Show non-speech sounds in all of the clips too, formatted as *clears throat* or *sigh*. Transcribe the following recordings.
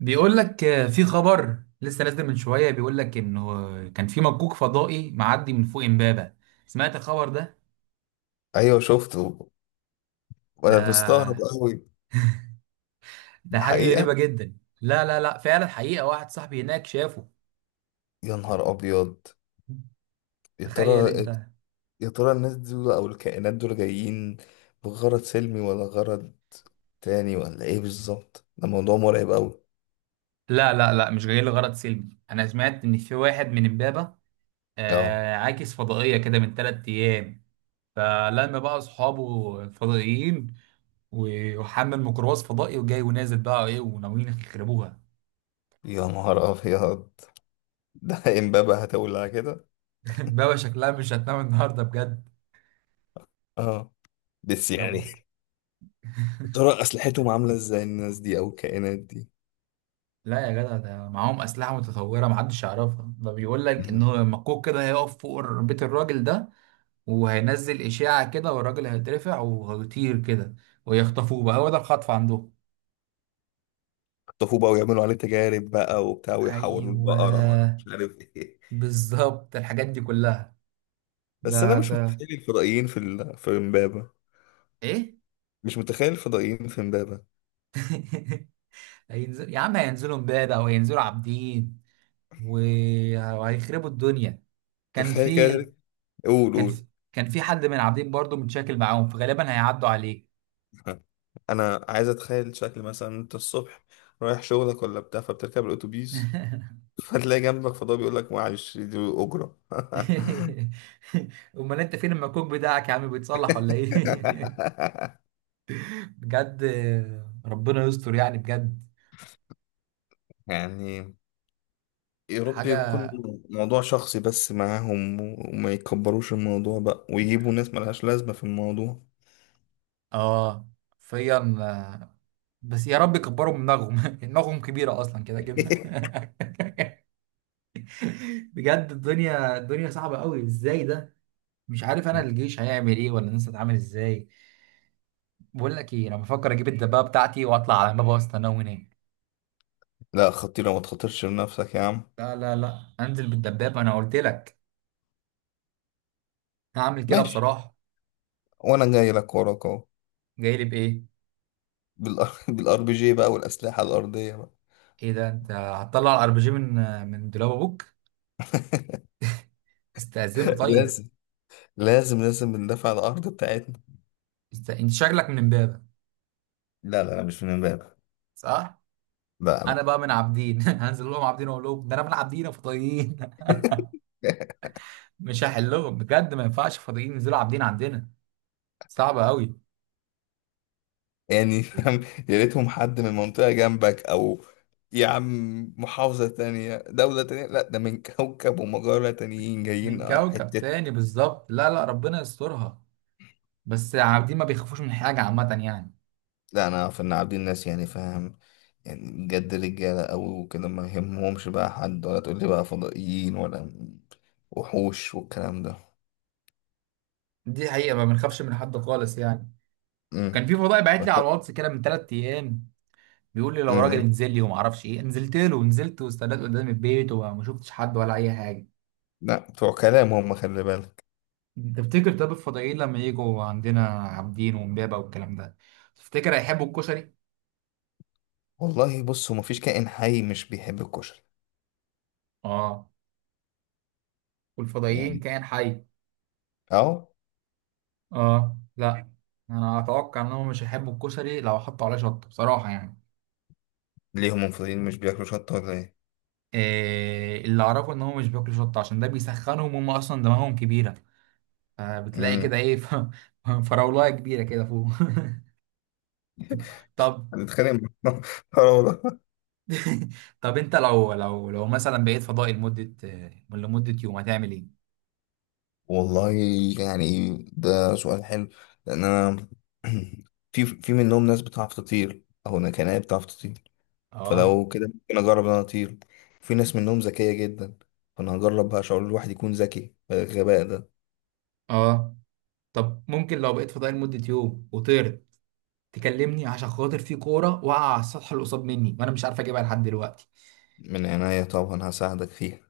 بيقول لك في خبر لسه نازل من شوية بيقول لك انه كان في مكوك فضائي معدي من فوق امبابة. سمعت الخبر ده؟ ايوه، شفته. وانا مستغرب ده قوي. ده حاجة الحقيقه، غريبة جدا، لا لا لا فعلا حقيقة، واحد صاحبي هناك شافه. يا نهار ابيض. يا تخيل ترى. انت. يا ترى الناس دول او الكائنات دول جايين بغرض سلمي ولا غرض تاني ولا ايه بالظبط؟ ده موضوع مرعب قوي. لا لا لا مش جاي لغرض سلمي، انا سمعت ان في واحد من امبابة اه. عاكس فضائية كده من ثلاث ايام، فلما بقى اصحابه فضائيين وحمل ميكروباص فضائي وجاي ونازل بقى ايه وناويين يخربوها. يا نهار ابيض. *laughs* ده امبابة هتولع كده. *laughs* بابا شكلها مش هتنام النهارده بجد. اه، بس رب. يعني. *laughs* يا *laughs* ترى اسلحتهم عامله ازاي الناس دي او الكائنات دي؟ لا يا جدع، ده معاهم أسلحة متطورة محدش يعرفها، ده بيقول لك إن مم. هو مكوك كده هيقف فوق بيت الراجل ده وهينزل إشاعة كده، والراجل هيترفع وهيطير كده ويخطفوه بقى، هو ده الخطف عندهم. يخطفوه بقى ويعملوا عليه تجارب بقى وبتاع ويحولوا البقرة ولا أيوه مش عارف ايه. بالظبط الحاجات دي كلها. بس انا ده مش ده متخيل الفضائيين في امبابة. إيه؟ مش متخيل الفضائيين في امبابة. *laughs* هينزل يا عم، هينزلوا امبابة أو هينزلوا عابدين وهيخربوا الدنيا. كان تخيل في كده. قول كان في قول. كان في حد من عابدين برضو متشاكل معاهم، فغالبا هيعدوا عليك. انا عايز اتخيل شكل، مثلا انت الصبح رايح شغلك ولا بتاع فبتركب الاتوبيس. *laughs* *laughs* فتلاقي جنبك فضاء بيقول لك: معلش دي اجرة. امال انت فين المكوك بتاعك يا عم، بيتصلح ولا ايه؟ *laughs* *laughs* بجد ربنا يستر يعني بجد. يعني، يا رب يكون حاجه. موضوع شخصي بس معاهم وما يكبروش الموضوع بقى ويجيبوا ناس ملهاش لازمة في الموضوع. اه. فيا آه، بس يا رب يكبروا من دماغهم. *laughs* دماغهم كبيره اصلا كده كده. *laughs* *laughs* بجد الدنيا، الدنيا صعبه قوي ازاي ده. مش عارف انا الجيش هيعمل ايه ولا الناس هتعمل ازاي. بقول لك ايه، انا بفكر اجيب الدبابه بتاعتي واطلع على مبا، وسط انا وهناك. لا خطيرة، ما تخاطرش بنفسك يا عم. لا لا لا انزل بالدبابة انا قلت لك، هعمل كده ماشي، بصراحة. وانا جاي لك وراك اهو. جاي لي بايه؟ *laughs* بالار بي جي *laughs* بقى، والاسلحه الارضيه بقى. ايه ده، انت هتطلع الار بي جي من دولاب ابوك؟ *laughs* استأذنه طيب. لازم لازم لازم ندافع عن الارض بتاعتنا. انت شكلك من امبابة. لا لا لا، مش من امبارح. صح. لا انا لا. بقى من عابدين. *laughs* هنزل لهم عابدين اقول لهم ده انا من عابدين يا فضائيين. *laughs* *laughs* مش هحلهم بجد، ما ينفعش فضائيين ينزلوا عابدين عندنا. صعبة قوي. يعني فاهم. يا ريتهم حد من منطقه جنبك، او يا عم محافظه تانية دوله تانية. لا، ده من كوكب ومجره تانيين جايين من كوكب حته. تاني بالظبط، لا لا ربنا يسترها. بس عابدين ما بيخافوش من حاجة عامة يعني. لا، انا في إن عابدين الناس، يعني فاهم، يعني بجد رجاله قوي وكده، ما يهمهمش بقى حد، ولا تقول لي بقى فضائيين ولا وحوش والكلام ده. دي حقيقة، ما بنخافش من حد خالص يعني. مم. كان في فضائي باعت لي بس. على الواتس كده من ثلاث ايام، بيقول لي لو راجل مم. انزل لي وما اعرفش ايه، نزلت له ونزلت واستنيت قدام البيت وما شفتش حد ولا اي حاجه. لا، بتوع كلام هم، خلي بالك. تفتكر طب الفضائيين لما يجوا عندنا عابدين وامبابه والكلام ده، تفتكر هيحبوا الكشري؟ والله بص، هو مفيش كائن حي مش بيحب الكشري. اه. والفضائيين يعني كائن حي. اهو. اه لا، انا اتوقع انهم مش هيحبوا الكشري لو حطوا عليه شطه بصراحه يعني. ليهم منفردين مش بياكلوا شطه ولا ايه؟ إيه اللي اعرفه ان هم مش بياكلوا شطه عشان ده بيسخنهم، هم اصلا دماغهم كبيره، فبتلاقي كده امم ايه *laughs* فراولايه كبيره كده فوق. *laughs* طب. هنتخانق مع *laughs* بعض. آه والله. *laughs* طب انت لو لو مثلا بقيت فضائي لمدة، لمدة يوم، هتعمل ايه؟ والله، يعني ده سؤال حلو. لان انا *clears throat* في منهم ناس بتعرف تطير، او انا كان أنا بتعرف تطير. اه فلو كده ممكن اجرب ان انا اطير. في ناس منهم ذكيه جدا. فانا هجرب بقى شعور الواحد يكون ذكي، الغباء ده. اه. طب ممكن لو بقيت فضائي لمدة يوم وطرت تكلمني، عشان خاطر في كورة واقعة على السطح اللي قصاد مني وانا مش عارف اجيبها لحد دلوقتي. من عناية طبعا، هساعدك فيها.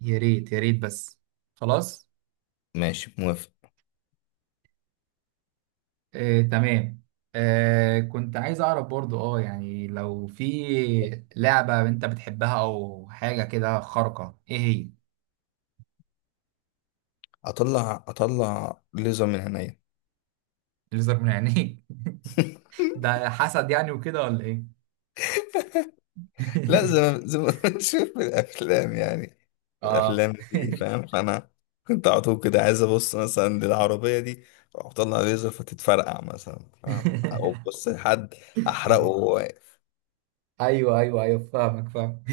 يا ريت يا ريت بس. خلاص. ماشي موافق. آه تمام. آه كنت عايز اعرف برضو اه يعني، لو في لعبة انت بتحبها او حاجة كده خارقة، ايه هي؟ اطلع ليزر من عينيا. الليزر من عينيك؟ *laughs* ده حسد يعني وكده ولا ايه؟ لا، زي *laughs* ما زي ما *laughs* بنشوف في الافلام يعني. اه. الافلام دي فاهم، فانا كنت على طول كده عايز ابص مثلا للعربيه دي، اروح اطلع ليزر فتتفرقع مثلا، فاهم؟ او بص لحد احرقه *laughs* هو. ايوه ايوه ايوه فاهمك فاهم.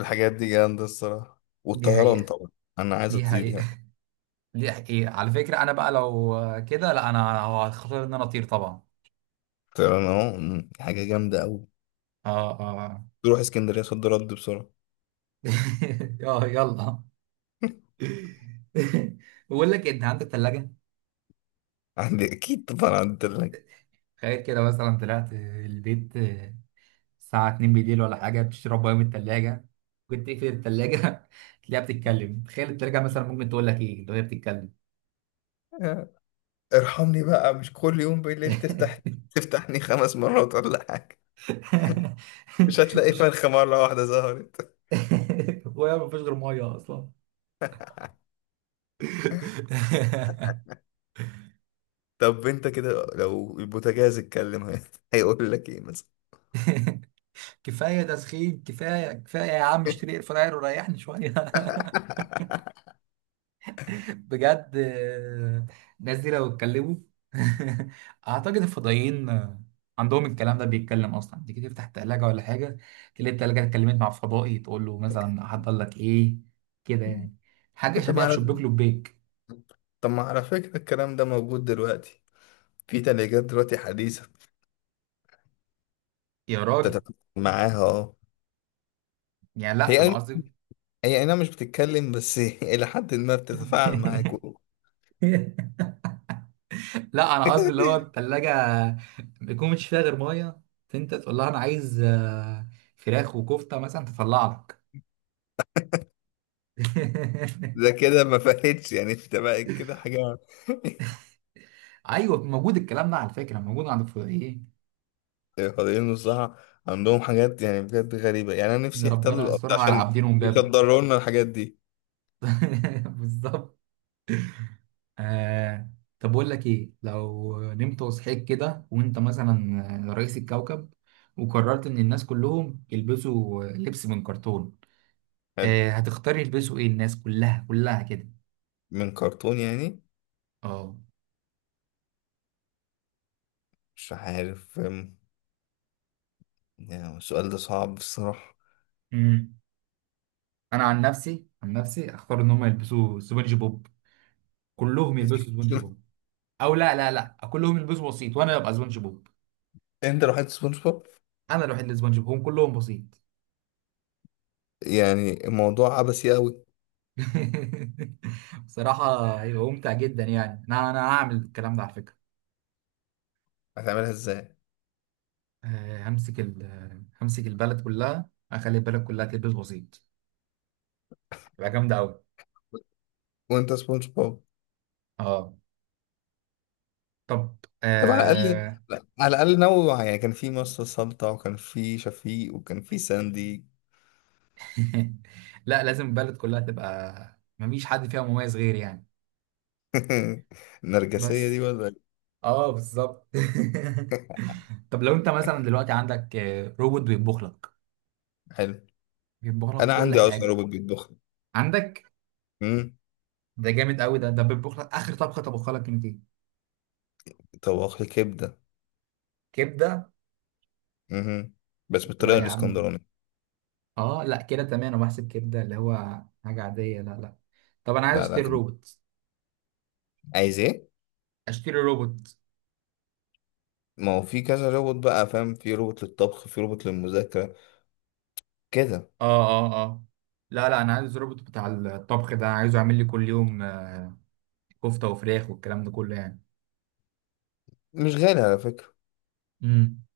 الحاجات دي جامده الصراحه، *laughs* دي والطيران حقيقة. طبعا. انا عايز دي اطير حقيقة. يعني. *laughs* دي حقيقة على فكرة، انا بقى لو كده، لا انا هو هختار ان انا اطير طبعا. الطيران اهو حاجه جامده قوي. اه اه. تروح اسكندريه صد رد بسرعه. *laughs* اه يلا. *laughs* *laughs* بقول لك إيه، انت عندك ثلاجة؟ عندي اكيد طبعا، عندي تلاجة. تخيل كده مثلا طلعت البيت الساعة 2 بالليل ولا حاجة بتشرب ميه من الثلاجة، كنت تقفل الثلاجة *laughs* تلاقيها بتتكلم، تخيل الثلاجة مثلا ممكن تقول لك ايه لو هي بتتكلم؟ ارحمني بقى، مش كل يوم بالليل تفتحني 5 مرات ولا حاجة. *laughs* مش هتلاقي مش. فرخة مرة واحدة ظهرت. *laughs* هو ما فيش غير ميه اصلا. *laughs* طب انت كده لو البوتاجاز اتكلم، هيقول لك ايه مثلا؟ كفايه تسخين، كفايه كفايه يا عم اشتري اير فراير وريحني شويه. *laughs* بجد الناس دي لو اتكلموا. *laughs* اعتقد الفضائيين عندهم الكلام ده بيتكلم اصلا، تيجي تفتح التلاجة ولا حاجه، تلاقي التلاجة اتكلمت مع فضائي تقول له مثلا هحضر لك ايه كده يعني، حاجه طب ما شبيهه بشبيك على لبيك. طب ما على فكرة الكلام ده موجود دلوقتي. في تلاجات دلوقتي حديثة يا راجل تتفاعل معاها. اه، يعني لا انا هي أي- قصدي. هي انا مش بتتكلم، بس *laughs* إلى حد ما بتتفاعل معاك. *laughs* لا انا قصدي اللي هو *laughs* الثلاجه ما يكون مش فيها غير ميه، فانت تقول لها انا عايز فراخ وكفته مثلا تطلع لك. ده *laughs* كده ما فاتش يعني، انت بقى كده حاجة. ايوه موجود الكلام ده على فكره، موجود عند الفضائيين. الفضائيين الصراحة عندهم حاجات، يعني بجد غريبة، يعني أنا ان نفسي يحتلوا ربنا الأرض يسترها على عشان عابدين ومبابه. يصدروا لنا الحاجات دي. *laughs* بالظبط. آه. طب بقول لك ايه، لو نمت وصحيت كده وانت مثلا رئيس الكوكب وقررت ان الناس كلهم يلبسوا لبس من كرتون، حلو. آه هتختار يلبسوا ايه الناس كلها، كلها كده. من كرتون يعني؟ اه مش عارف. يعني السؤال ده صعب الصراحة. انا عن نفسي، عن نفسي اختار ان هم يلبسوا سبونج بوب، كلهم يلبسوا *laughs* سبونج شوف، بوب. او لا لا لا، كلهم يلبسوا بسيط وانا ابقى سبونج بوب. أنت لو حد سبونج بوب. انا الوحيد اللي سبونج بوب، هم كلهم بسيط. يعني الموضوع عبثي أوي. *laughs* بصراحة هيبقى ممتع جدا يعني، انا انا هعمل الكلام ده على فكرة. هتعملها إزاي همسك ال، همسك البلد كلها، اخلي البلد كلها تلبس بسيط، تبقى جامدة قوي. وأنت سبونج بوب؟ اه. طب. طب على الأقل، آه... لا، على الأقل نوع، يعني كان في مصر سلطة، وكان في شفيق، وكان في ساندي. *laughs* لا لازم البلد كلها تبقى مفيش حد فيها مميز غيري يعني. *laughs* النرجسية دي بس. ولا إيه؟ اه بالظبط. *laughs* طب لو انت مثلا دلوقتي عندك روبوت بيطبخ لك، حلو. بيطبخ لك أنا كل عندي أصلا حاجه. روبوت بيطبخ. عندك؟ ده جامد قوي ده بيطبخ لك اخر طبخه طبخها لك انت؟ طباخ كبدة. كبده. مهم. بس لا بالطريقة يا عم. الاسكندراني. اه لا كده تمام، انا بحسب كبده اللي هو حاجه عاديه، لا لا. طب انا عايز لا لا، اشتري كان روبوت. عايز ايه؟ اشتري روبوت. ما هو في كذا روبوت بقى، فاهم، في روبوت للطبخ، في روبوت للمذاكرة كده. اه اه اه. لا لا انا عايز روبوت بتاع الطبخ ده، عايزه يعمل لي كل يوم كفته وفراخ والكلام ده كله يعني. مش غالي على فكرة. امم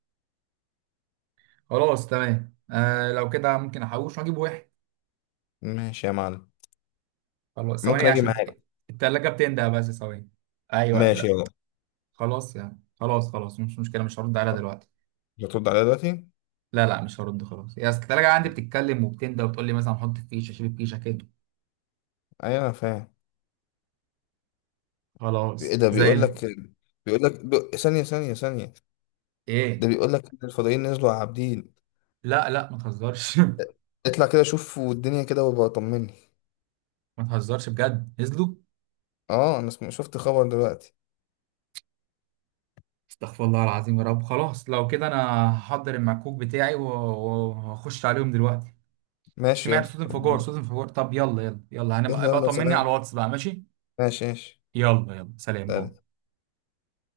خلاص تمام، آه لو كده ممكن احوش واجيب واحد. ماشي يا معلم. خلاص ممكن ثواني اجي عشان معاك. التلاجة بتنده، بس ثواني. ايوه ماشي لا. يلا. خلاص يعني، خلاص خلاص مش مشكلة، مش هرد عليها دلوقتي. هترد عليا دلوقتي؟ لا لا مش هرد خلاص، يا اصل التلاجة عندي بتتكلم وبتنده وتقول لي مثلا حط فيشة شيل فيشة كده. ايوه انا فاهم. ايه خلاص ده؟ زي بيقول الفل. لك بيقول لك ثانية ثانية ثانية. ده ايه؟ بيقول لك إن الفضائيين نزلوا على عابدين. لا لا ما تهزرش. *laughs* اطلع كده شوف والدنيا كده، وابقى طمني. ما تهزرش بجد نزلوا؟ اه، انا شفت خبر دلوقتي. استغفر الله العظيم، يا رب خلاص لو كده انا هحضر المكوك بتاعي وهخش عليهم دلوقتي. ماشي يلا. سمعت صوت انفجار، صوت انفجار. طب يلا يلا يلا، يلا هنبقى بقى يلا طمني على سلام. الواتس بقى ماشي. ماشي ماشي. يلا يلا سلام باي. سلام.